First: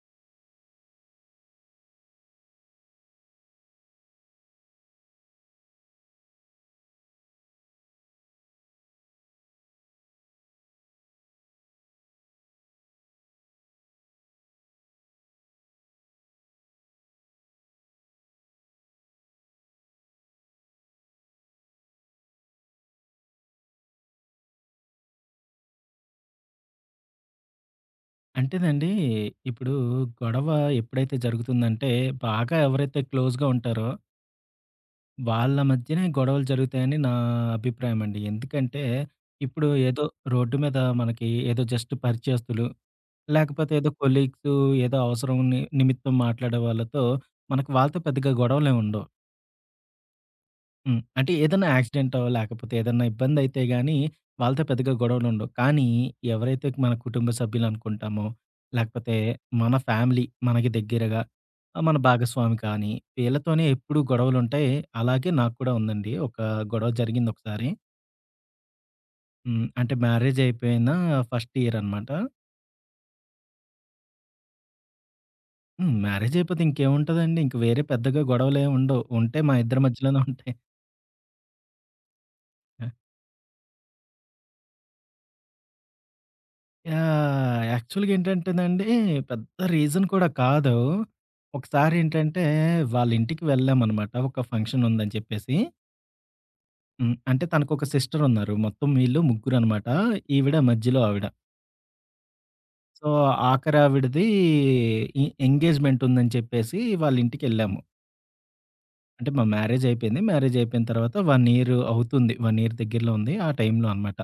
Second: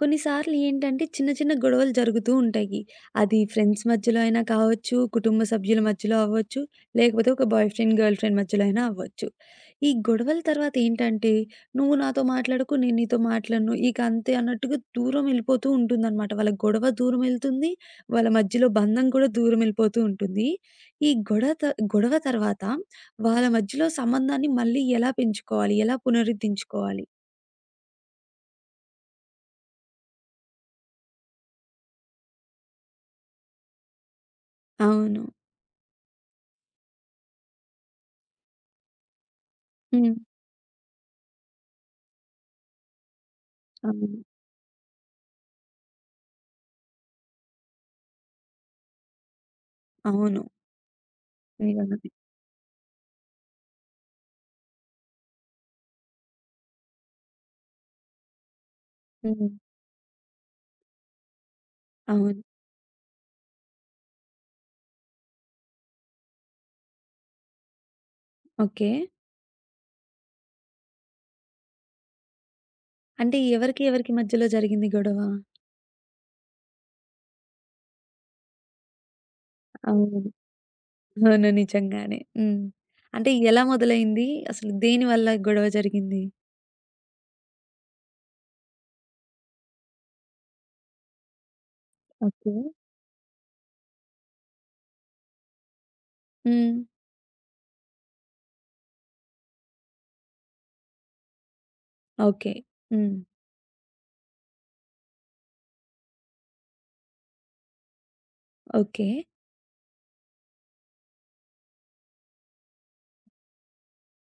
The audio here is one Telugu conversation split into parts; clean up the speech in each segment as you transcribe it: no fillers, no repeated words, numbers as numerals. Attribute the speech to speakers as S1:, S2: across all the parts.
S1: కొన్నిసార్లు ఏంటంటే చిన్న చిన్న గొడవలు జరుగుతూ ఉంటాయి. అది ఫ్రెండ్స్ మధ్యలో అయినా కావచ్చు, కుటుంబ సభ్యుల మధ్యలో అవ్వచ్చు, లేకపోతే ఒక బాయ్ ఫ్రెండ్, గర్ల్ ఫ్రెండ్ మధ్యలో అయినా అవ్వచ్చు. ఈ గొడవల తర్వాత ఏంటంటే, నువ్వు నాతో మాట్లాడకు, నేను నీతో మాట్లాడను. ఇక అంతే అన్నట్టుగా దూరం వెళ్ళిపోతూ ఉంటుందన్నమాట. వాళ్ళ గొడవ దూరం వెళ్తుంది. వాళ్ళ మధ్యలో బంధం కూడా దూరం వెళ్ళిపోతూ ఉంటుంది. ఈ గొడవ తర్వాత వాళ్ళ మధ్యలో సంబంధాన్ని మళ్ళీ ఎలా పెంచుకోవాలి? ఎలా పునరుద్ధరించుకోవాలి?
S2: అంటేనండి, ఇప్పుడు గొడవ ఎప్పుడైతే జరుగుతుందంటే, బాగా ఎవరైతే క్లోజ్‌గా ఉంటారో,
S1: అవును.
S2: వాళ్ళ మధ్యనే గొడవలు జరుగుతాయని నా అభిప్రాయం అండి. ఎందుకంటే, ఇప్పుడు ఏదో
S1: హ్మ్.
S2: రోడ్డు మీద మనకి ఏదో జస్ట్ పరిచయస్తులు, లేకపోతే ఏదో
S1: అవును.
S2: కొలీగ్స్ ఏదో అవసరం నిమిత్తం మాట్లాడే వాళ్ళతో, మనకు వాళ్ళతో పెద్దగా గొడవలేముండవు.
S1: అవును.
S2: హ్మ్. అంటే ఏదైనా
S1: నిజమే.
S2: యాక్సిడెంటో, లేకపోతే ఏదన్నా ఇబ్బందైతే గాని, వాళ్ళతో పెద్దగా గొడవలుండవు. కానీ ఎవరైతే మన కుటుంబ సభ్యులనుకుంటామో, లేకపోతే
S1: హ్మ్.
S2: మన ఫ్యామిలీ మనకి దగ్గరగా మన
S1: అవును.
S2: భాగస్వామి కానీ, వీళ్ళతోనే ఎప్పుడూ గొడవలుంటాయి. అలాగే నాకు కూడా ఉందండి. ఒక గొడవ జరిగిందొకసారి.
S1: ఓకే.
S2: హ్మ్. అంటే మ్యారేజయిపోయిన ఫస్ట్ ఇయరనమాట.
S1: అంటే ఎవరికి మధ్యలో జరిగింది గొడవ?
S2: హ్మ్. మ్యారేజయిపోతే ఇంకేముంటదండి? ఇంక వేరే పెద్దగా గొడవలేముండవు. ఉంటే మా ఇద్దరి
S1: అవును.
S2: మధ్యలోనే ఉంటాయి.
S1: అవును. నిజంగానే. హ్మ్. అంటే ఎలా మొదలైంది? అసలు దేని వల్ల గొడవ జరిగింది?
S2: యాహ్! యాక్చువల్‌గా ఏంటంటేనండి, పెద్ద రీజన్ కూడా కాదు. ఒకసారి ఏంటంటే,
S1: ఓకే.
S2: వాళ్ళ ఇంటికి వెళ్ళామనమాట. ఒక ఫంక్షన్ ఉందని చెప్పేసి.
S1: హ్మ్.
S2: హ్మ్. అంటే తనకొక సిస్టర్ ఉన్నారు. మొత్తం వీళ్ళు ముగ్గురనమాట. ఈవిడ మధ్యలో ఆవిడ.
S1: ఓకే.
S2: సో,
S1: హ్మ్.
S2: ఆఖరావిడది ఎంగేజ్‌మెంట్ ఉందని చెప్పేసి వాళ్ళ ఇంటికెళ్ళాము.
S1: ఓకే.
S2: అంటే మా మ్యారేజ్ అయిపోయింది. మ్యారేజ్ అయిపోయిన తర్వాత 1 ఇయర్ అవుతుంది. 1 ఇయర్ దగ్గరలో ఉంది. ఆ టైంలో అనమాట.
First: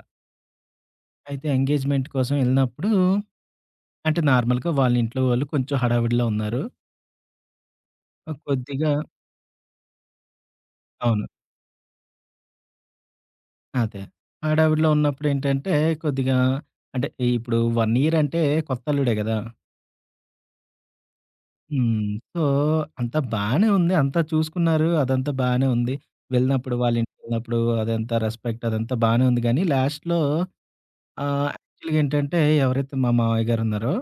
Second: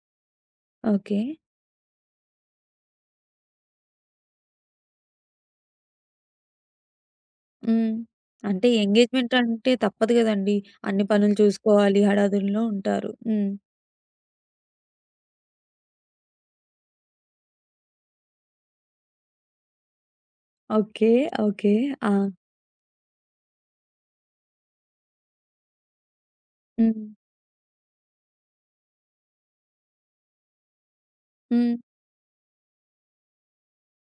S1: ఓకే.
S2: అయితే ఎంగేజ్‌మెంట్ కోసం ఎళ్ళినప్పుడు అంటే నార్మల్‌గా వాళ్ళ ఇంట్లో వాళ్ళు కొంచెం హడావిడిలో ఉన్నారు.
S1: హ్మ్.
S2: ఆ!
S1: అంటే
S2: కొద్దిగా
S1: ఎంగేజ్‌మెంట్ అంటే తప్పదు గదండీ! అన్ని
S2: అవును.
S1: పనులు చూసుకోవాలి. హడావిడిలో ఉంటారు. హ్మ్.
S2: అదే. హడావిడిలో ఉన్నప్పుడేంటంటే, కొద్దిగా అంటే ఇప్పుడు 1 ఇయర్ అంటే కొత్తల్లుడే గదా!
S1: ఓకే. ఓకే.
S2: హ్మ్.
S1: ఆ!
S2: సో, అంతా బానే ఉంది. అంతా చూసుకున్నారు. అదంతా బానే ఉంది. వెళ్ళినప్పుడు వాళ్ళ
S1: హ్మ్.
S2: ఇంటికెళ్ళినప్పుడు అదంతా రెస్పెక్ట్ అదంతా బానే ఉంది గానీ, లాస్ట్‌లో
S1: హ్మ్.
S2: యాక్చువల్‌గా ఏంటంటే ఎవరైతే మా మామయ్య గారున్నారో,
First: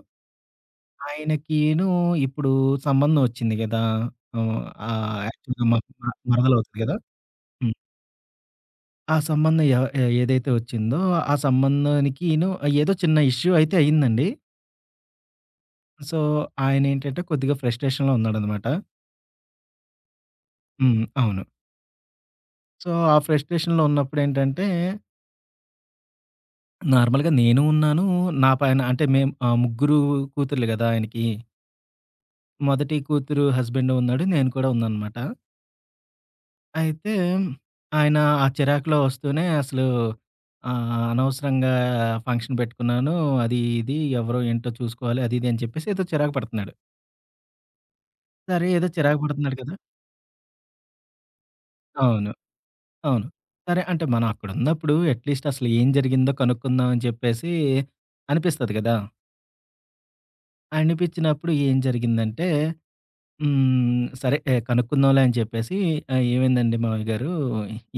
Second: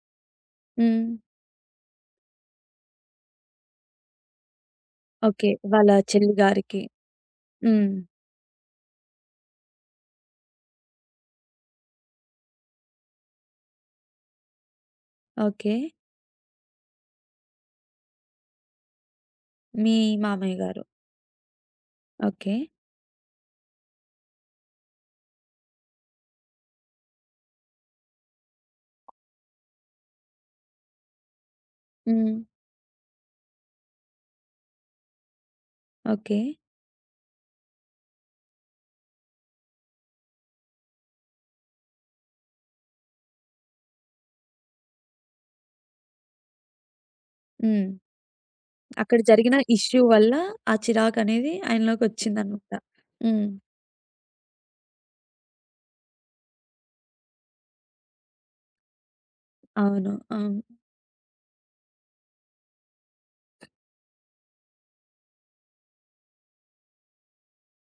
S1: హ్మ్.
S2: ఆయనకీను ఇప్పుడు సంబంధం ఒచ్చింది గదా!
S1: ఓకే.
S2: యాక్చువల్‌గా మా
S1: వాళ్ళ చెల్లి
S2: మరదలవుతది
S1: గారికి.
S2: గదా! హ్మ్.
S1: హ్మ్.
S2: ఆ సంబంధం ఎవ ఏ ఏదైతే వచ్చిందో, ఆ సంబంధానికిను ఏదో చిన్న ఇష్యూ అయితే అయిందండి.
S1: ఓకే.
S2: సో, ఆయనేంటంటే కొద్దిగా ఫ్రస్ట్రేషన్‌లో ఉన్నాడనమాట.
S1: మీ మామయ్య గారు.
S2: హ్మ్. అవును.
S1: ఓకే.
S2: సో, ఆ ఫ్రస్ట్రేషన్‌లో ఉన్నప్పుడేంటంటే, నార్మల్‌గా నేను ఉన్నాను. నా పైన అంటే మేము ముగ్గురు కూతుర్లు గదా ఆయనకి.
S1: హ్మ్.
S2: మొదటి కూతురు హస్బెండ్ ఉన్నాడు. నేను కూడా ఉన్నాననమాట.
S1: ఓకే.
S2: అయితే ఆయన ఆ చిరాకులో వస్తూనే అసలు అనవసరంగా ఫంక్షన్ పెట్టుకున్నాను. అది ఇది ఎవరో ఏంటో చూసుకోవాలి. అది ఇది అని చెప్పేసి ఏదో చిరాకు పడుతున్నాడు.
S1: హ్మ్.
S2: సరే ఏదో
S1: అక్కడ
S2: చిరాకు
S1: జరిగిన
S2: పడుతున్నాడు కదా!
S1: ఇష్యూ వల్ల ఆ చిరాకనేది
S2: అవును.
S1: ఆయనలోకొచ్చిందనమాట.
S2: అవును.
S1: హ్మ్.
S2: సరే అంటే మనం అక్కడున్నప్పుడు అట్‌లీస్ట్ అసలు ఏం జరిగిందో కనుక్కుందాం అని చెప్పేసి అనిపిస్తది కదా!
S1: అవును. అవును.
S2: అనిపించినప్పుడు ఏం జరిగిందంటే హ్మ్. సరే కనుక్కుందాంలే అని చెప్పేసి "ఏమైందండి మావయ్య గారు?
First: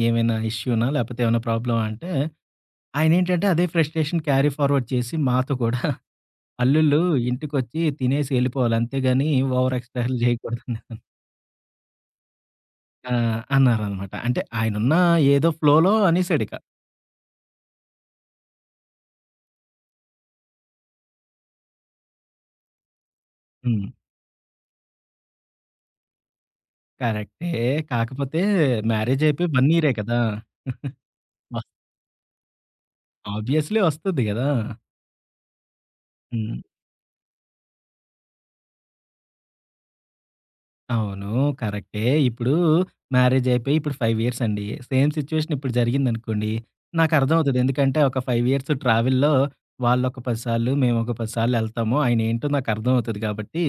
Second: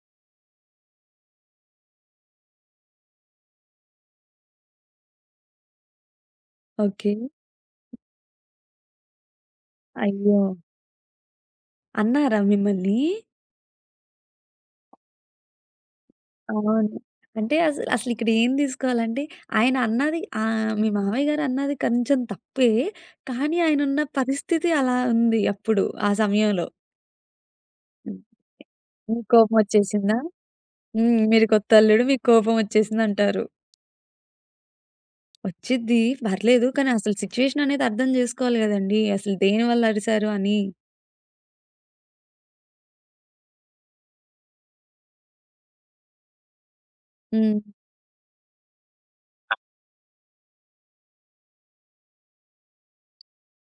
S2: ఏమైనా ఇష్యూనా? లేకపోతే ఏమైనా ప్రాబ్లమా?" అంటే ఆయనేంటంటే అదే ఫ్రస్ట్రేషన్ క్యారీ ఫార్వర్డ్ చేసి మాతో కూడా "అల్లుళ్ళు
S1: ఓకే.
S2: ఇంటికొచ్చి తినేసి ఎళ్ళిపోవాలి. అంతేగాని ఓవర్ ఎక్స్‌ట్రాలు
S1: అయ్యో!
S2: చేయకూడదు."
S1: అన్నారా మిమ్మల్ని?
S2: ఆ! అన్నారనమాట. అంటే ఆయనున్న ఏదో ఫ్లోలో అనేసాడిక.
S1: అవును. అంటే అసలు అసలిక్కడ ఏం తీసుకోవాలంటే ఆయన అన్నది మీ మావయ్య గారన్నది కొంచెం తప్పే. కానీ
S2: హ్మ్.
S1: ఆయనున్న పరిస్థితి అలా ఉంది అప్పుడు ఆ సమయంలో.
S2: కరెక్టే.
S1: హ్మ్.
S2: కాకపోతే
S1: మీకు
S2: మ్యారేజయిపోయి 1 ఇయరే
S1: కోపమొచ్చేసిందా?
S2: కదా!
S1: హ్మ్. మీరు
S2: వస్
S1: కొత్తల్లుడు మీకు కోపమొచ్చేసిందంటారు.
S2: ఆబ్వియస్లీ వస్తది గదా!
S1: వచ్చిద్ది.
S2: హ్మ్.
S1: పర్లేదు. కానీ అసలు సిట్యుయేషన్ అనేది అర్థం జేసుకోవాలి గదండీ. అసలు దేనివల్ల అరిసారు అని.
S2: అవును. కరెక్టే. ఇప్పుడు మ్యారేజయిపోయి ఇప్పుడు 5 ఇయర్స్ అండి. సేమ్ సిచ్యుయేషన్ ఇప్పుడు జరిగిందనుకోండి,
S1: హ్మ్.
S2: నాకర్థమవుతది. ఎందుకంటే ఒక 5 ఇయర్స్ ట్రావెల్‌లో వాళ్ళొక 10 సార్లు, మేమొక 10 సార్లెళ్తాము. ఆయనేంటో నాకర్థమవుతది కాబట్టి,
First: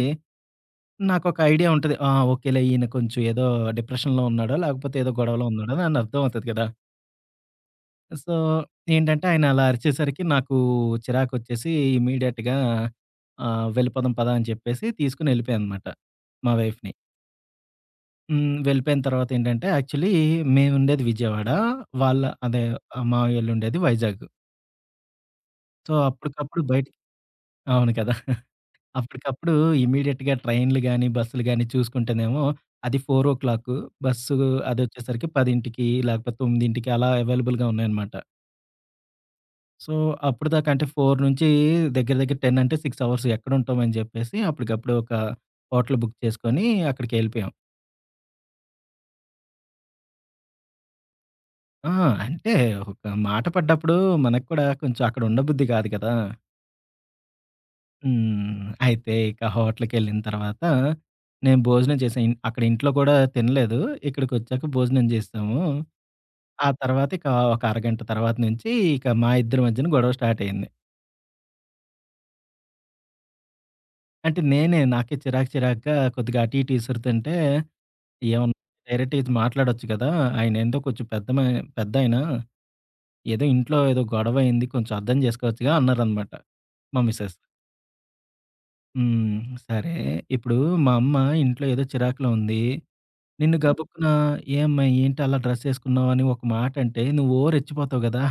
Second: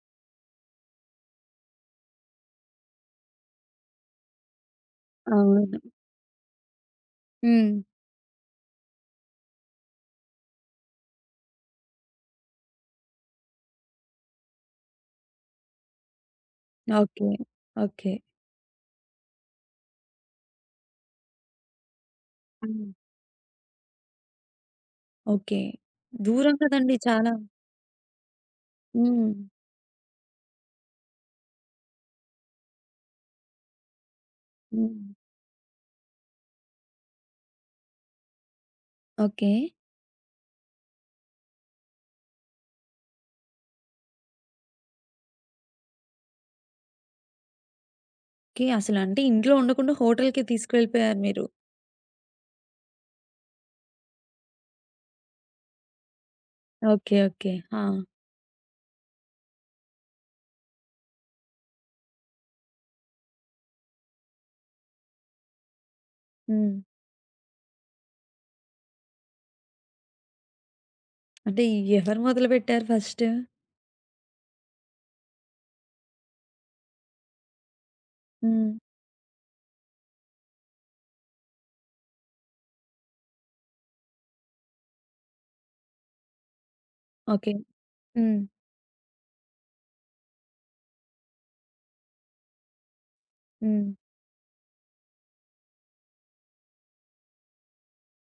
S2: నాకొక ఐడియా ఉంటది. ఆ! ఓకేలే ఈయన కొంచెం ఏదో డిప్రెషన్‌లో ఉన్నాడో, లేకపోతే ఏదో గొడవలో ఉన్నాడో
S1: అవును.
S2: అని అర్థమవుతది కదా!
S1: హ్మ్.
S2: సో, ఏంటంటే ఆయన అలా అరిచేసరికి నాకు చిరాకొచ్చేసి ఇమ్మీడియేట్‌గా వెళ్ళిపోదాం పదా అని చెప్పేసి తీసుకొని వెళ్ళిపోయాననమాట మా వైఫ్‌ని.
S1: ఓకే. ఓకే.
S2: హ్మ్. వెళ్ళిపోయిన తర్వాత ఏంటంటే యాక్చువల్లీ మేముండేది విజయవాడ. వాళ్ళ అదే
S1: హ్మ్.
S2: మావయ్యోళ్ళుండేది వైజాగ్.
S1: ఓకే.
S2: సో,
S1: దూరం
S2: అప్పటికప్పుడు
S1: కదండీ
S2: బయటికి
S1: చాలా.
S2: అవును కదా!
S1: హ్మ్.
S2: అప్పటికప్పుడు ఇమ్మీడియేట్‌గా ట్రైన్‌లు గాని, బస్సులు గాని చూసుకుంటేనేమో అది 4 బస్సు
S1: హ్మ్.
S2: అదొచ్చేసరికి 10కి లేకపోతే 9కి అలా అవైలబుల్‌గా ఉన్నాయన్నమాట.
S1: ఓకే.
S2: సో, అప్పటిదాకా అంటే 4 నుంచి దగ్గర దగ్గర 10 అంటే 6 అవర్స్ ఎక్కడుంటామని జెప్పేసి అప్పటికప్పుడు ఒక హోటల్ బుక్ చేసుకొని అక్కడికెళ్ళిపోయాం.
S1: ఓకే. అసలంటే ఇంట్లో ఉండకుండా హోటల్‌కి తీసుకెళ్ళిపోయారు మీరు.
S2: ఆ! అంటే ఒక మాట పడ్డప్పుడు మనకు కూడా కొంచెం అక్కడ ఉండబుద్ధి కాదు కదా!
S1: ఓకే. ఓకే. ఆ!
S2: హ్మ్. అయితే ఇక హోటల్‌కెళ్ళిన తర్వాత నేను భోజనం చేశా. అక్కడ ఇంట్లో కూడా తినలేదు. ఇక్కడికొచ్చాక భోజనం చేశాము. ఆ
S1: హ్మ్.
S2: తర్వాత ఇక ఒక అరగంట తర్వాత నుంచి ఇక మా ఇద్దరి మధ్యన గొడవ స్టార్ట్ అయింది.
S1: అంటే ఎవరు మొదలుపెట్టారు ఫస్ట్?
S2: అంటే నేనే నాకే చిరాకు చిరాకుగా కొద్దిగా అటు ఇటు ఇసురుతుంటే ఏమన్నా
S1: హ్మ్.
S2: డైరెక్ట్ ఇది మాట్లాడొచ్చు కదా! ఆయనేందో కొంచెం పెద్ద మా పెద్దాయన. ఏదో ఇంట్లో ఏదో గొడవయింది కొంచెం అర్థం జేసుకోవచ్చుగా అన్నారనమాట. మా మిసెస్.
S1: ఓకే. హ్మ్.
S2: హ్మ్. సరే ఇప్పుడు మా అమ్మ ఇంట్లో ఏదో చిరాకులో ఉంది. నిన్ను
S1: హ్మ్.
S2: గబుక్కున "ఏమ్మా ఏంటి అలా డ్రెస్ యేసుకున్నావు" అని ఒక మాటంటే నువ్వు "ఓ" రెచ్చిపోతావు గదా!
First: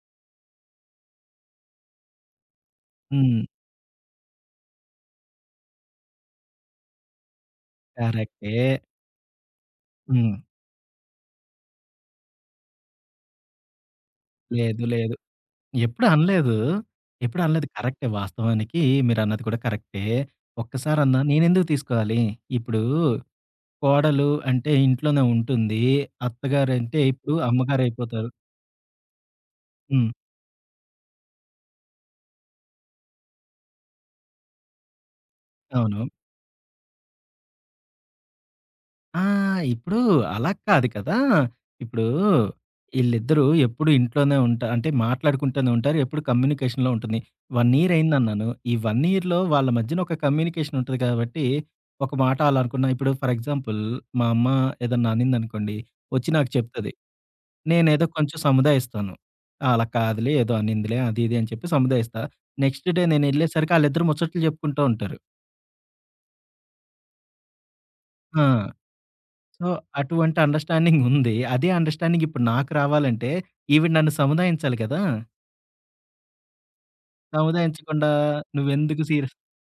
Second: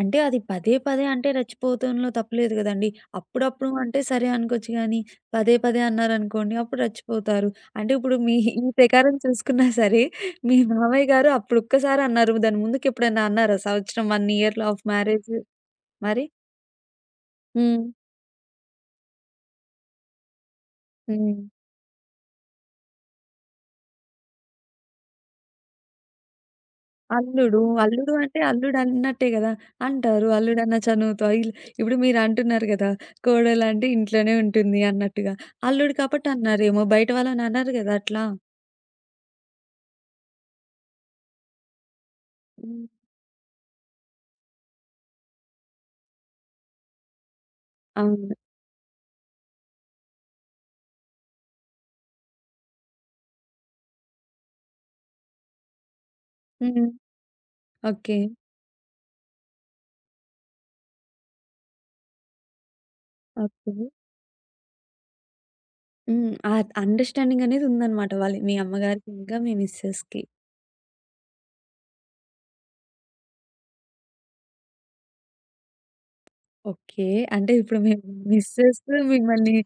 S1: అంటే అది పదే పదే అంటే రెచ్చిపోవటంలో తప్పులేదు గదండీ!
S2: హ్మ్.
S1: అప్పుడప్పుడు అంటే సరే అనుకోవచ్చు గానీ, పదే పదే అన్నారనుకోండి అప్పుడు రెచ్చిపోతారు. అంటే ఇప్పుడు మీ
S2: కరెక్టే.
S1: ఈ ప్రకారం చూసుకున్నా సరే,
S2: హ్మ్.
S1: మీ మామయ్య గారు అప్పుడు ఒక్కసారి అన్నారు. దాని ముందుకు ఎప్పుడన్నా అన్నారా? సంవత్సరం 1 ఇయర్‌లో ఆఫ్
S2: లేదు. లేదు.
S1: మ్యారేజ్
S2: ఎప్పుడు
S1: మరి?
S2: అనలేదు. ఎప్పుడు అనలేదు.
S1: హ్మ్.
S2: కరెక్టే వాస్తవానికి మీరన్నది కూడా కరెక్టే. ఒక్కసారన్నా
S1: హ్మ్.
S2: నేనెందుకు తీసుకోవాలి? ఇప్పుడు కోడలు అంటే ఇంట్లోనే ఉంటుంది. అత్తగారంటే ఇప్పుడు
S1: అల్లుడు. అల్లుడు
S2: అమ్మగారైపోతారు.
S1: అంటే అల్లుడు అన్నట్టే గదా!
S2: హ్మ్.
S1: అంటారు. అల్లుడన్న చనువుతో ఇప్పుడు మీరు అంటున్నారు గదా! కోడలంటే ఇంట్లోనే ఉంటుంది అన్నట్టుగా. అల్లుడు
S2: అవును.
S1: కాబట్టి అన్నారేమో! బయట వాళ్ళని అనరు గదా! అట్లా.
S2: ఆ! ఇప్పుడు అలా కాదు కదా! ఇప్పుడు ఈళ్ళిద్దరూ ఎప్పుడు ఇంట్లోనే ఉంటా అంటే మాట్లాడుకుంటూనే ఉంటారు. ఎప్పుడు కమ్యూనికేషన్‌లో ఉంటుంది. 1 ఇయర్
S1: అవును.
S2: అయిందన్నాను. ఈ 1 ఇయర్‌లో వాళ్ళ మధ్యన ఒక కమ్యూనికేషన్ ఉంటది కాబట్టి, ఒక మాట అలా అనుకున్నా ఇప్పుడు ఫర్ ఎగ్జాంపుల్ మా అమ్మ ఏదన్నా అనిందనుకోండి, వచ్చి నాకు
S1: హ్మ్.
S2: చెప్తది. నేనేదో
S1: ఓకే.
S2: కొంచెం సముదాయిస్తాను. "ఆ, అలా కాదులే, ఏదో అనిందిలే" అది ఇది అని చెప్పి సముదాయిస్తా. Next day
S1: okay.
S2: నేనెళ్ళేసరికి ఆళ్ళిద్దరూ ముచ్చట్లు చెప్పుకుంటూ ఉంటారు.
S1: హ్మ్. ఆ అండర్‌స్టాండింగ్ అనేది ఉందన్నమాట వాళ్ళి మీ
S2: ఆ!
S1: అమ్మగారికి ఇంకా మీ
S2: సో,
S1: మిసెస్‌కి.
S2: అటువంటి అండర్‌స్టాండింగ్ ఉంది. అదే అండర్‌స్టాండింగ్ ఇప్పుడు నాకు రావాలంటే ఈవిడ నన్ను సముదాయించాలి కదా!
S1: ఓకే. అంటే ఇప్పుడు మీ
S2: సముదాయించకుండా
S1: మిసెస్
S2: "నువ్వెందుకు సీరియస్."
S1: మిమ్మల్ని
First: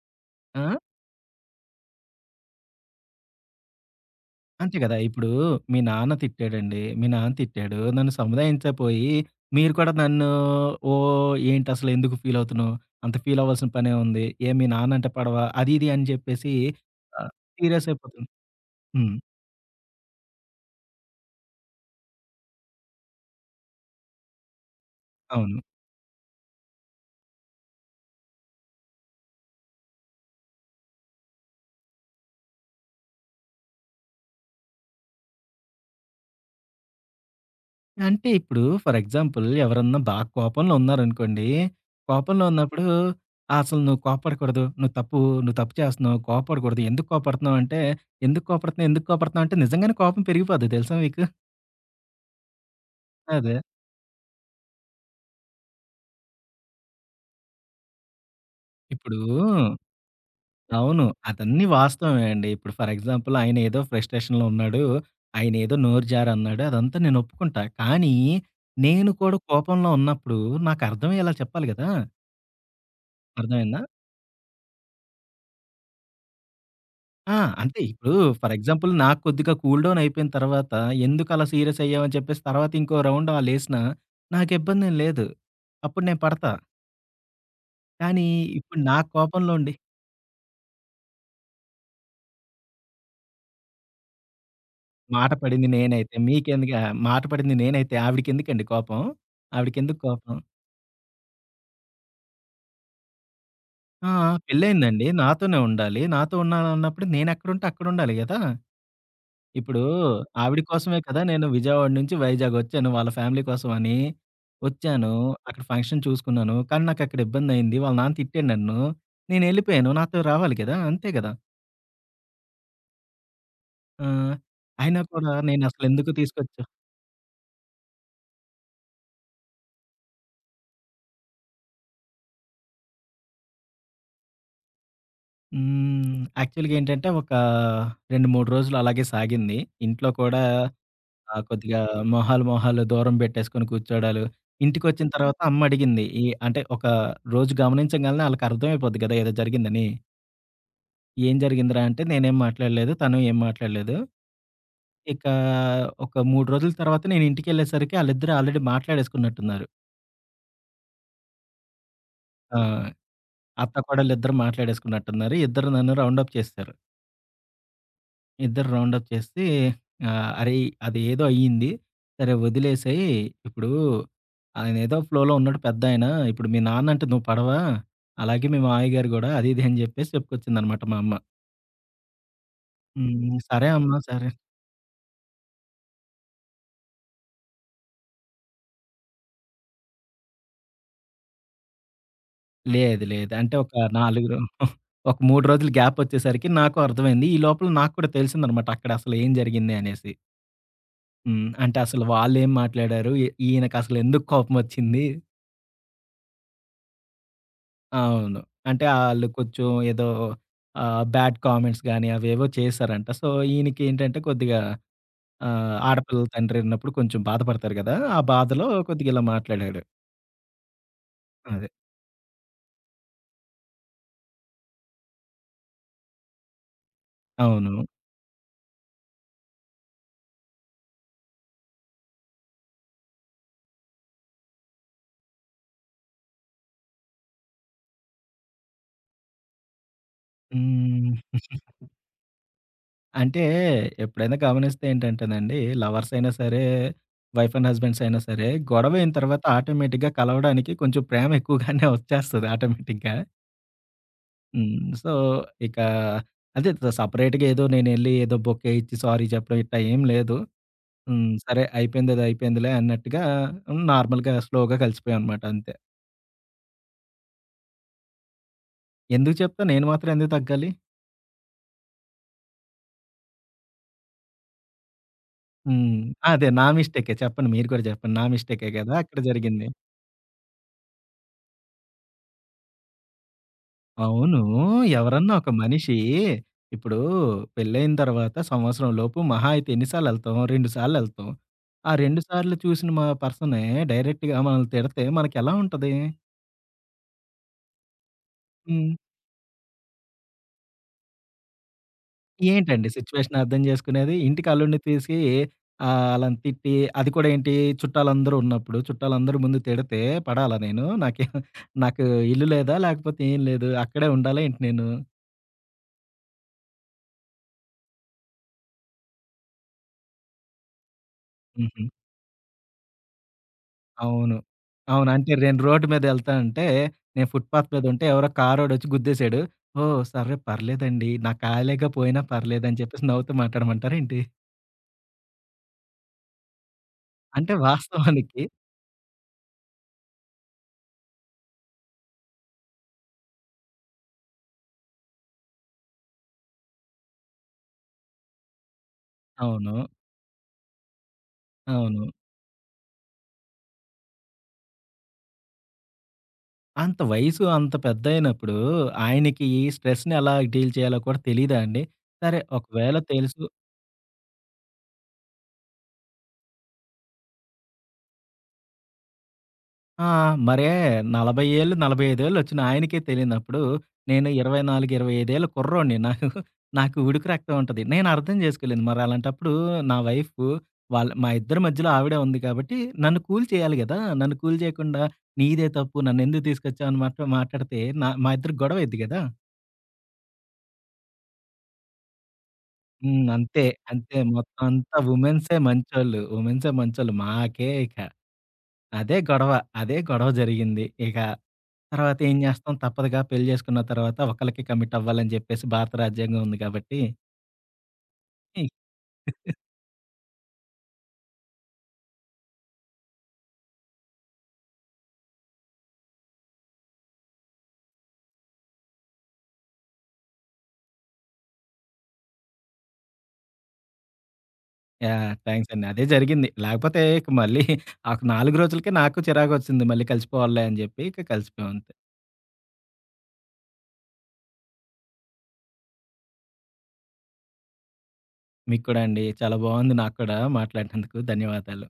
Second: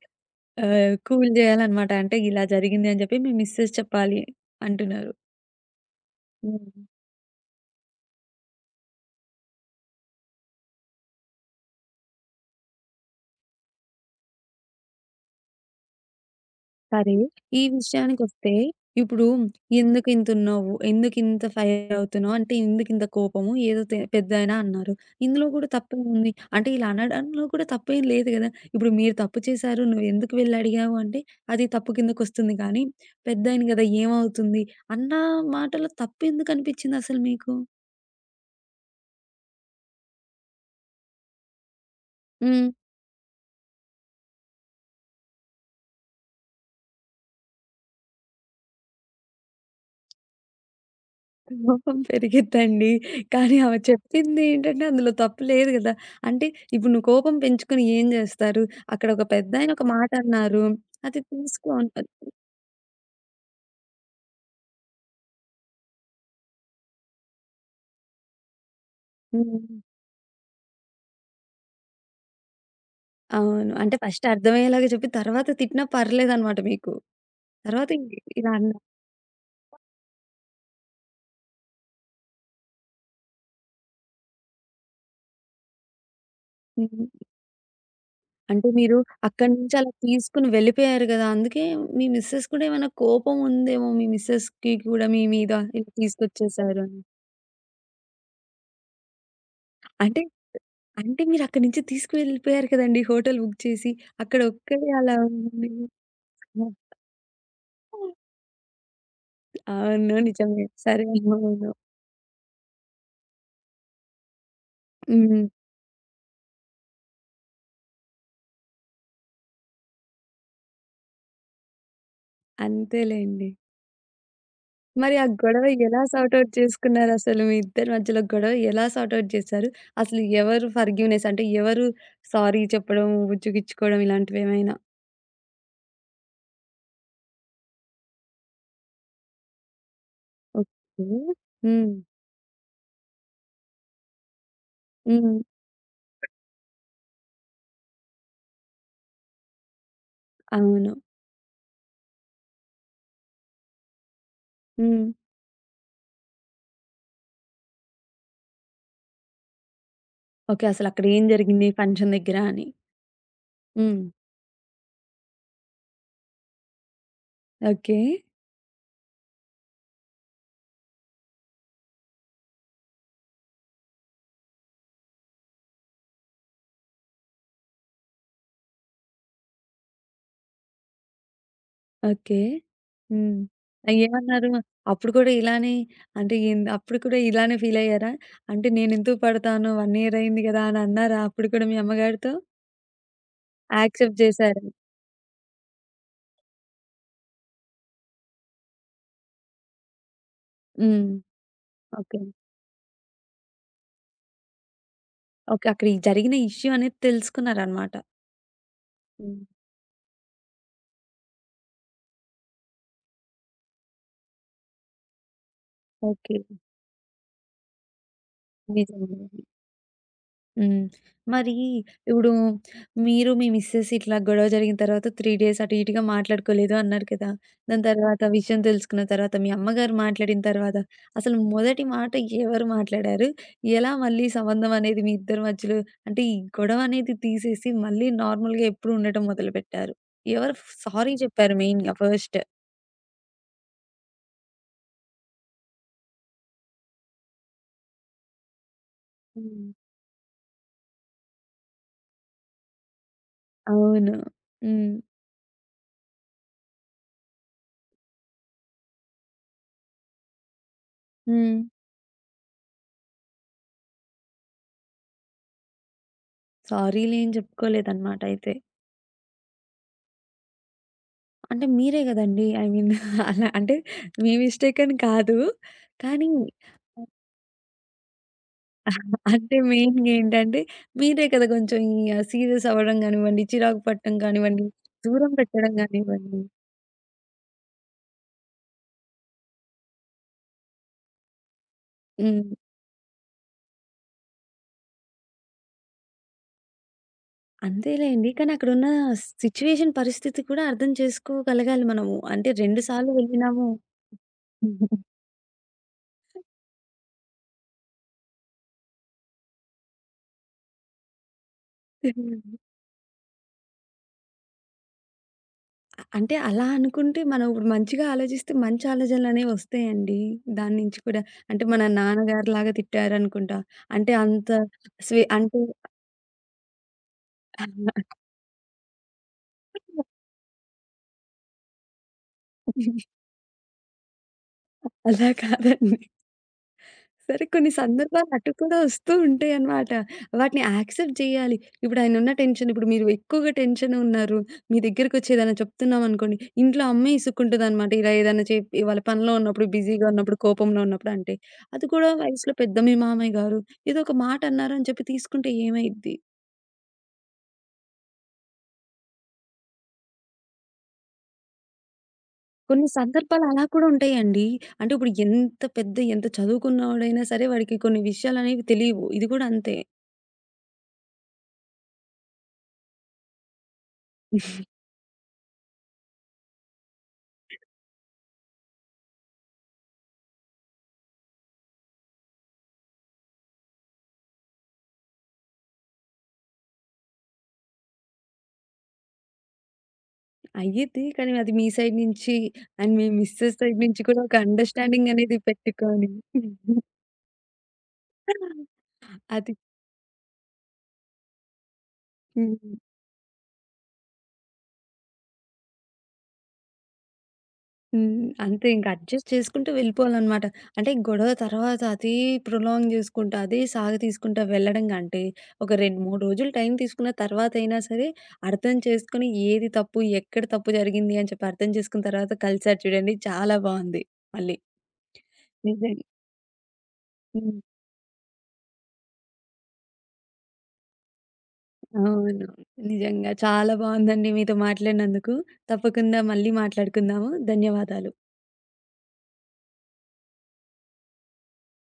S2: ఆ?
S1: కూల్ చేయాలన్నమాట. అంటే ఇలా జరిగింది అని చెప్పి మీ మిసెస్ చెప్పాలి
S2: అంతే గదా!
S1: అంటున్నారు.
S2: ఇప్పుడు మీ నాన్న తిట్టాడండి.
S1: హ్మ్.
S2: మీ నాన్న తిట్టాడు. నన్ను సముదాయించపోయి మీరు కూడా నన్ను ఓహ్! ఏంటసలు ఎందుకు ఫీలవుతున్నావు? అంత ఫీలవ్వాల్సిన పనేముంది? ఏ మీ నాన్న అంటే పడవా? అది ఇది అని చెప్పేసి
S1: సరే.
S2: ఆహ్,
S1: ఈ
S2: సీరియస్ అయిపోతుంది.
S1: విషయానికొస్తే
S2: హ్మ్.
S1: ఇప్పుడు ఎందుకింతున్నావు? ఎందుకింత ఫైర్ అవుతున్నావు? అంటే ఎందుకింత కోపము? ఏదో పెద్దాయన అన్నారు. ఇందులో
S2: అవును.
S1: కూడా తప్పేముంది? అంటే ఇలా అనడంలో కూడా తప్పేం లేదు గదా! ఇప్పుడు మీరు తప్పు చేశారు. నువ్వెందుకు వెళ్లి అడిగావు అంటే అది తప్పు కిందకొస్తుంది కానీ, పెద్దాయన గదా! ఏమవుతుంది? అన్న మాటలో తప్పెందుకనిపిచ్చిందసలు మీకు?
S2: అంటే ఇప్పుడు ఫర్ ఎగ్జాంపుల్ ఎవరన్నా బాగా కోపంలో ఉన్నారనుకోండి. కోపంలో
S1: హ్మ్.
S2: ఉన్నప్పుడు "ఆ, అసలు నువ్వు కోప్పడకూడదు. నువ్వు తప్పు, నువ్వు తప్పు చేస్తున్నావు. కోప్పడకూడదు. ఎందుకు కోప్పడుతున్నావు అంటే, ఎందుకు కోప్పడుతున్నావు? ఎందుకు కోప్పడుతున్నావు?" అంటే నిజంగానే కోపం పెరిగిపోద్ది తెలుసా మీకు?
S1: కోపం పెరిగిద్దండి.
S2: అదే.
S1: కానీ ఆమె చెప్పింది ఏంటంటే అందులో తప్పు లేదు గదా! అంటే ఇప్పుడు నువ్వు కోపం పెంచుకొని ఏం జేస్తారు? అక్కడ
S2: ఇప్పుడు
S1: ఒక పెద్దాయన ఒక మాట అన్నారు.
S2: అవును.
S1: అది
S2: అదన్నీ
S1: తీసుకో అంటారు.
S2: వాస్తవమే అండి. ఇప్పుడు ఫర్ ఎగ్జాంపుల్ ఆయన ఏదో ఫ్రస్ట్రేషన్‌లో ఉన్నాడు. ఆయన ఏదో నోరు జారన్నాడు. అదంతా నేను ఒప్పుకుంటా. కానీ నేను కూడా
S1: హ్మ్.
S2: కోపంలో ఉన్నప్పుడు నాకు అర్థమయ్యేలా చెప్పాలి గదా!
S1: అవును.
S2: అర్థమైందా?
S1: అంటే ఫస్ట్ అర్థమయ్యేలాగా చెప్పి తర్వాత తిట్టినా పర్లేదనమాట మీకు.
S2: ఆ! అంటే
S1: తర్వాత
S2: ఇప్పుడు
S1: ఇలా
S2: ఫర్
S1: అన్నా.
S2: ఎగ్జాంపుల్ నాకు కొద్దిగా కూల్ డౌన్ అయిపోయిన తర్వాత ఎందుకు అలా సీరియస్ అయ్యావని చెప్పేసి తర్వాత ఇంకో రౌండ్ ఆళ్ళేసినా నాకు ఇబ్బందేం లేదు. అప్పుడు నేను పడతా.
S1: హ్మ్.
S2: కానీ
S1: అంటే
S2: ఇప్పుడు
S1: మీరు
S2: నా
S1: అక్కడి
S2: కోపంలో
S1: నుంచి
S2: ఉండి
S1: అలా తీసుకొని వెళ్ళిపోయారు గదా! అందుకే మీ మిసెస్ కూడా ఏమైనా కోపం ఉందేమో మీ మిసెస్‌కి కూడా మీ
S2: మాట
S1: మీద
S2: పడింది
S1: ఇలా
S2: నేనైతే మీకెందుకు
S1: తీసుకొచ్చేసారు అని.
S2: మాట పడింది నేనైతే ఆవిడకెందుకండి కోపం? ఆవిడకెందుకు
S1: అంటే
S2: కోపం?
S1: అంటే మీరక్కడి నుంచి తీసుకువెళ్ళిపోయారు కదండీ హోటల్ బుక్ చేసి.
S2: ఆ! ఆ!
S1: అక్కడ ఒక్కడే
S2: పెళ్లయిందండి.
S1: అలా
S2: నాతోనే
S1: ఉంది.
S2: ఉండాలి. నాతో ఉన్నానన్నప్పుడు నేనెక్కడుంటే అక్కడుండాలి గదా! ఇప్పుడు
S1: అవును.
S2: ఆవిడ
S1: నిజమే.
S2: కోసమే
S1: సరే.
S2: కదా! నేను
S1: అవును.
S2: విజయవాడ నుంచి వైజాగొచ్చాను. వాళ్ళ ఫ్యామిలీ కోసమని. వచ్చాను.
S1: హ్మ్.
S2: అక్కడ ఫంక్షన్ చూసుకున్నాను. కానీ నాకక్కడ ఇబ్బందయింది. వాళ్ళ నాన్న తిట్టాడు నన్ను. నేనెళ్ళిపోయాను. నాతో రావాలి గదా! అంతే గదా!
S1: అంతేలెండి.
S2: ఆ! అయినా
S1: మరి ఆ
S2: కూడా
S1: గొడవ ఎలా
S2: నేనసలెందుకు
S1: సార్ట్ ఔట్
S2: తీసుకొచ్చా
S1: చేసుకున్నారసలు? మీ ఇద్దరి మధ్యలో గొడవ ఎలా సార్ట్ ఔట్ చేశారు? అసలు ఎవరు ఫర్‌గివ్‌నెస్ అంటే ఎవరు సారీ చెప్పడం, బుజ్జగిచ్చుకోవడం ఇలాంటివేమైనా?
S2: హ్మ్. యాక్చువల్‌గా ఏంటంటే, ఒక 2, 3 రోజులు అలాగే సాగింది. ఇంట్లో కూడా
S1: ఓకే.
S2: ఆ! కొద్దిగా
S1: హ్మ్.
S2: మొహాలు మొహాలు దూరం పెట్టేసుకొని కూర్చోడాలు. ఇంటికొచ్చిన హ్మ్.
S1: హ్మ్.
S2: తర్వాత అమ్మ అడిగింది. ఈ అంటే ఒక రోజు గమనించంగాల్నే ఆళ్ళకి అర్థమైపోద్ది కదా! ఏదో జరిగిందని.
S1: అవును.
S2: "ఏం జరిగిందిరా?" అంటే నేనేం మాట్లాడలేదు. తను ఏం మాట్లాడలేదు.
S1: హ్మ్.
S2: ఇక ఒక 3 రోజుల తర్వాత నేను ఇంటికెళ్ళేసరికి ఆళ్ళిద్దరూ ఆల్రెడీ మాట్లాడేసుకున్నట్టున్నారు.
S1: ఓకే. అసలక్కడ ఏం జరిగింది ఫంక్షన్ దగ్గర
S2: ఆ!
S1: అని?
S2: అత్త,
S1: హ్మ్.
S2: కోడలిద్దరూ మాట్లాడేసుకున్నట్టున్నారు. ఇద్దరు నన్ను రౌండప్ చేసేసారు.
S1: ఓకే.
S2: ఇద్దరు రౌండప్ చేసి అరేయ్! అదేదో అయ్యింది. సరే వదిలేసేయి. ఇప్పుడు ఆయనేదో ఫ్లోలో ఉన్నాడు పెద్దాయన. ఇప్పుడు మీ నాన్నంటే నువ్వు పడవా? అలాగే మీ మామయ్య గారు గూడా అది ఇది అని జెప్పేసి చెప్పుకొచ్చిందనమాట మా అమ్మ.
S1: ఓకే. హ్మ్.
S2: హ్మ్. సరే
S1: ఆ!
S2: అమ్మ సరే.
S1: ఏమన్నారు? అప్పుడు కూడా ఇలానే అంటే ఏంది అప్పుడు కూడా ఇలానే ఫీలయ్యారా? అంటే నేనెందుకు పడతాను 1 ఇయర్ అయింది గదా! అని అన్నారా అప్పుడు కూడా మీ అమ్మగారితో?
S2: లేదు లేదు. అంటే ఒక
S1: యాక్సెప్ట్
S2: 4 రో
S1: చేశారు.
S2: ఒక 3 రోజులు గ్యాపొచ్చేసరికి నాకు అర్థమైంది. ఈ లోపల నాకు కూడా తెలిసిందనమాట అక్కడ అసలు ఏం జరిగింది అనేసి.
S1: హ్మ్.
S2: హ్మ్. అంటే అసలు
S1: ఓకే.
S2: వాళ్ళేం మాట్లాడారు? ఈయనకసలెందుకు కోపమొచ్చింది?
S1: ఓకే. అక్కడ ఈ జరిగిన ఇష్యూ అనేది తెలుసుకున్నారనమాట.
S2: అవును. అంటే ఆళ్ళు
S1: హ్మ్.
S2: కొంచెం ఏదో బ్యాడ్ కామెంట్స్ గాని అవేవో చేశారంట. సో, ఈయనకేంటంటే కొద్దిగా ఆడపిల్లల
S1: ఓకే.
S2: తండ్రన్నప్పుడు కొంచెం బాధపడతారు గదా! ఆ బాధలో కొద్దిగా
S1: నిజంగా.
S2: ఇలా మాట్లాడాడు.
S1: హ్మ్. మరి
S2: అదే.
S1: ఇప్పుడు మీరు, మీ మిసెస్ ఇట్లా గొడవ జరిగిన తర్వాత 3 డేస్ అటు ఇటుగా మాట్లాడుకోలేదు అన్నారు కదా! దాని
S2: అవును.
S1: తర్వాత విషయం తెలుసుకున్న తర్వాత మీ అమ్మగారు మాట్లాడిన తర్వాత అసలు మొదటి మాట ఎవరు మాట్లాడారు? ఎలా మళ్ళీ సంబంధం అనేది మీ ఇద్దరి మధ్యలో అంటే ఈ గొడవ అనేది తీసేసి మళ్ళీ నార్మల్‌గా ఎప్పుడు ఉండటం మొదలుపెట్టారు? ఎవరు సారీ
S2: హ్మ్.
S1: చెప్పారు మెయిన్‌గా ఫస్ట్?
S2: అంటే ఎప్పుడైనా గమనిస్తే ఏంటంటేనండి లవర్స్ అయినా సరే, వైఫ్ అండ్ హస్బెండ్స్ అయినా సరే గొడవయిన తర్వాత
S1: హ్మ్.
S2: ఆటోమేటిక్‌గా కలవడానికి కొంచెం ప్రేమ ఎక్కువగానే వచ్చేస్తది ఆటోమేటిక్‌గా.
S1: అవును.
S2: హ్మ్.
S1: హ్మ్.
S2: సో, ఇక అదే సెపరేట్‌గా ఏదో నేనెళ్లి ఏదో బొకే ఇచ్చి సారీ చెప్పడం ఇట్టా ఏం లేదు. హ్మ్.
S1: హ్మ్.
S2: సరే అయిపోయిందేదో అయిపోయిందిలే అన్నట్టుగా హ్మ్. నార్మల్‌గా స్లోగా కలిసిపోయామనమాట అంతే.
S1: సారీలేం చెప్పుకోలేదన్నమాట అయితే.
S2: ఎందుకు చెప్తా నేను మాత్రం ఎందుకు తగ్గాలి?
S1: అంటే మీరే గదండీ! ఐ మీన్ అలా అంటే మీ మిస్టేక్ అని కాదు.
S2: హ్మ్.
S1: కానీ
S2: అదే నా మిస్టేకే చెప్పండి మీరు కూడా చెప్పండి. నా మిస్టేకే గదా! అక్కడ
S1: అంటే
S2: జరిగింది.
S1: మెయిన్‌గా ఏంటంటే మీరే కదా! కొంచెం ఈ సీరియస్ అవ్వడం గానివ్వండి, చిరాకు పట్టడం
S2: అవును.
S1: కానివ్వండి, దూరం
S2: ఎవరన్నా ఒక
S1: పెట్టడం
S2: మనిషి
S1: గానివ్వండి.
S2: ఇప్పుడు పెళ్లయిన తర్వాత సంవత్సరం లోపు మహా అయితే ఎన్ని సార్లెళ్తాం? 2 సార్లెళ్తాం. ఆ 2
S1: హ్మ్.
S2: సార్లు చూసిన మా పర్సనే డైరెక్ట్‌గా మనల్ని తిడితే మనకెలా ఉంటది?
S1: అంతేలేండి. కానీ అక్కడున్న
S2: హ్మ్.
S1: సిట్యుయేషన్ పరిస్థితి కూడా అర్థం చేసుకోగలగాలి మనము. అంటే 2
S2: ఏంటండి
S1: సార్లు
S2: సిచ్యువేషన్ అర్థం
S1: వెళ్ళినాము.
S2: చేసుకునేది? ఇంటికి అల్లుడిని తీసి అలాని తిట్టి అది కూడా ఏంటి చుట్టాలందరూ ఉన్నప్పుడు, చుట్టాలందరూ ముందు తిడితే పడాలా నేను? నాకు ఇల్లు లేదా? లేకపోతే ఏం లేదు. అక్కడే ఉండాలా ఏంటి నేను?
S1: అంటే అలా అనుకుంటే మనం ఇప్పుడు మంచిగా ఆలోచిస్తే మంచి ఆలోచనలనేవి వస్తాయండి. దాని నుంచి కూడా. అంటే మన
S2: హుహు.
S1: నాన్నగారిలాగా తిట్టారనుకుంటా. అంటే
S2: అవును.
S1: అంత
S2: అవును. అంటే నేను
S1: అంటే
S2: రోడ్డు మీద ఎళ్తా ఉంటే, నేను ఫుట్‌పాత్ మీద ఉంటే ఎవరో కారోడొచ్చి గుద్దేసాడు. ఓహ్! సరే పర్లేదండి. నా కాలేగా పోయినా పర్లేదని చెప్పేసి నవ్వుతూ మాట్లాడమంటారేంటి?
S1: అలా కాదండి. సరే
S2: అంటే
S1: కొన్ని సందర్భాలు
S2: వాస్తవానికి
S1: అటు కూడా వస్తూ ఉంటాయన్నమాట. వాటిని యాక్సెప్ట్ చేయాలి. ఇప్పుడు ఆయనున్న టెన్షన్ ఇప్పుడు మీరు ఎక్కువగా టెన్షన్ ఉన్నారు. మీ దగ్గరికొచ్చి ఏదైనా చెప్తున్నామనుకోండి, ఇంట్లో అమ్మే ఇసుక్కుంటదనమాట. ఇలా ఏదైనా చెప్పి వాళ్ళ పనిలో ఉన్నప్పుడు,
S2: అవును.
S1: బిజీగా ఉన్నప్పుడు, కోపంలో ఉన్నప్పుడు అంటే. అది
S2: అవును.
S1: కూడా వయసులో పెద్ద మీ మామయ్య గారు ఏదో ఒక మాట అన్నారు అని చెప్పి తీసుకుంటే ఏమైద్ది?
S2: అంత వయసు అంత పెద్దయినప్పుడు ఆయనకి ఈ స్ట్రెస్‌ని ఎలా డీల్ చేయాలో కూడా తెలీదా అండి? సరే
S1: కొన్ని
S2: ఒకవేళ
S1: సందర్భాలు
S2: తెలుసు
S1: అలా కూడా ఉంటాయండి. అంటే ఇప్పుడు ఎంత పెద్ద ఎంత చదువుకున్నోడైనా సరే వాడికి కొన్ని విషయాలనేవి తెలియవు. ఇది కూడా అంతే.
S2: ఆ! మరే 40 ఏళ్ళు, 45 ఏళ్ళొచ్చిన ఆయనకే తెలియనప్పుడు నేను 24, 25 ఏళ్ళ కుర్రోడిని. నాకు నాకు ఉడుకు రక్తం ఉంటది. నేను అర్థం చేసుకోలేను. మరి అలాంటప్పుడు నా వైఫు మా ఇద్దరి మధ్యలో ఆవిడే ఉంది కాబట్టి నన్ను కూల్ చేయాలి గదా! నన్ను కూల్ చేయకుండా నీదే తప్పు నన్నెందుకు తీసుకొచ్చావు అని మాట్లాడితే మా ఇద్దరికి గొడవయిద్ది గదా!
S1: అయ్యిద్ది. కానీ అది మీ సైడ్ నుంచి అండ్ మీ
S2: హ్మ్.
S1: మిసెస్
S2: అంతే.
S1: సైడ్ నుంచి
S2: అంతే.
S1: కూడా ఒక
S2: మొత్తం అంతా
S1: అండర్‌స్టాండింగ్ అనేది
S2: వుమెన్సే
S1: పెట్టుకొని
S2: మంచోళ్ళు. వుమెన్సే మంచోళ్ళు. మాకే ఇక అదే గొడవ.
S1: అది
S2: అదే గొడవ జరిగింది. ఇక తర్వాత ఏం
S1: హ్మ్.
S2: చేస్తాం తప్పదుగా పెళ్లి చేసుకున్న తర్వాత ఒకళ్ళకి కమిట్ అవ్వాలని చెప్పేసి భారత రాజ్యాంగం ఉంది కాబట్టి
S1: హ్మ్. అంతే ఇంక అడ్జస్ట్ చేసుకుంటూ వెళ్ళిపోవాలనమాట. అంటే గొడవ తర్వాత అదే ప్రొలాంగ్ చేసుకుంటా, అదే సాగ తీసుకుంటా వెళ్ళడం కంటే, ఒక 2, 3 రోజులు టైం తీసుకున్న తర్వాతైనా సరే అర్థం చేసుకొని ఏది తప్పు, ఎక్కడ తప్పు జరిగింది అని చెప్పి అర్థం చేసుకున్న తర్వాత కలిసారు చూడండి చాలా బావుంది మళ్ళీ.
S2: యాహ్! థాంక్స్ అండి.
S1: నిజంగా.
S2: అదే జరిగింది. లేకపోతే ఇక
S1: హ్మ్.
S2: మళ్ళీ ఒక 4 రోజులకే నాకు చిరాకొచ్చింది. మళ్ళీ కలిసిపోవాలిలే అని చెప్పి ఇక కలిసిపోయాం అంతే.
S1: అవును. నిజంగా చాలా బావుందండి మీతో మాట్లాడినందుకు. తప్పకుండా మళ్ళీ మాట్లాడుకుందాము. ధన్యవాదాలు.
S2: మీకు కూడా అండి. చాలా బాగుంది నాకు కూడా మాట్లాడినందుకు. ధన్యవాదాలు.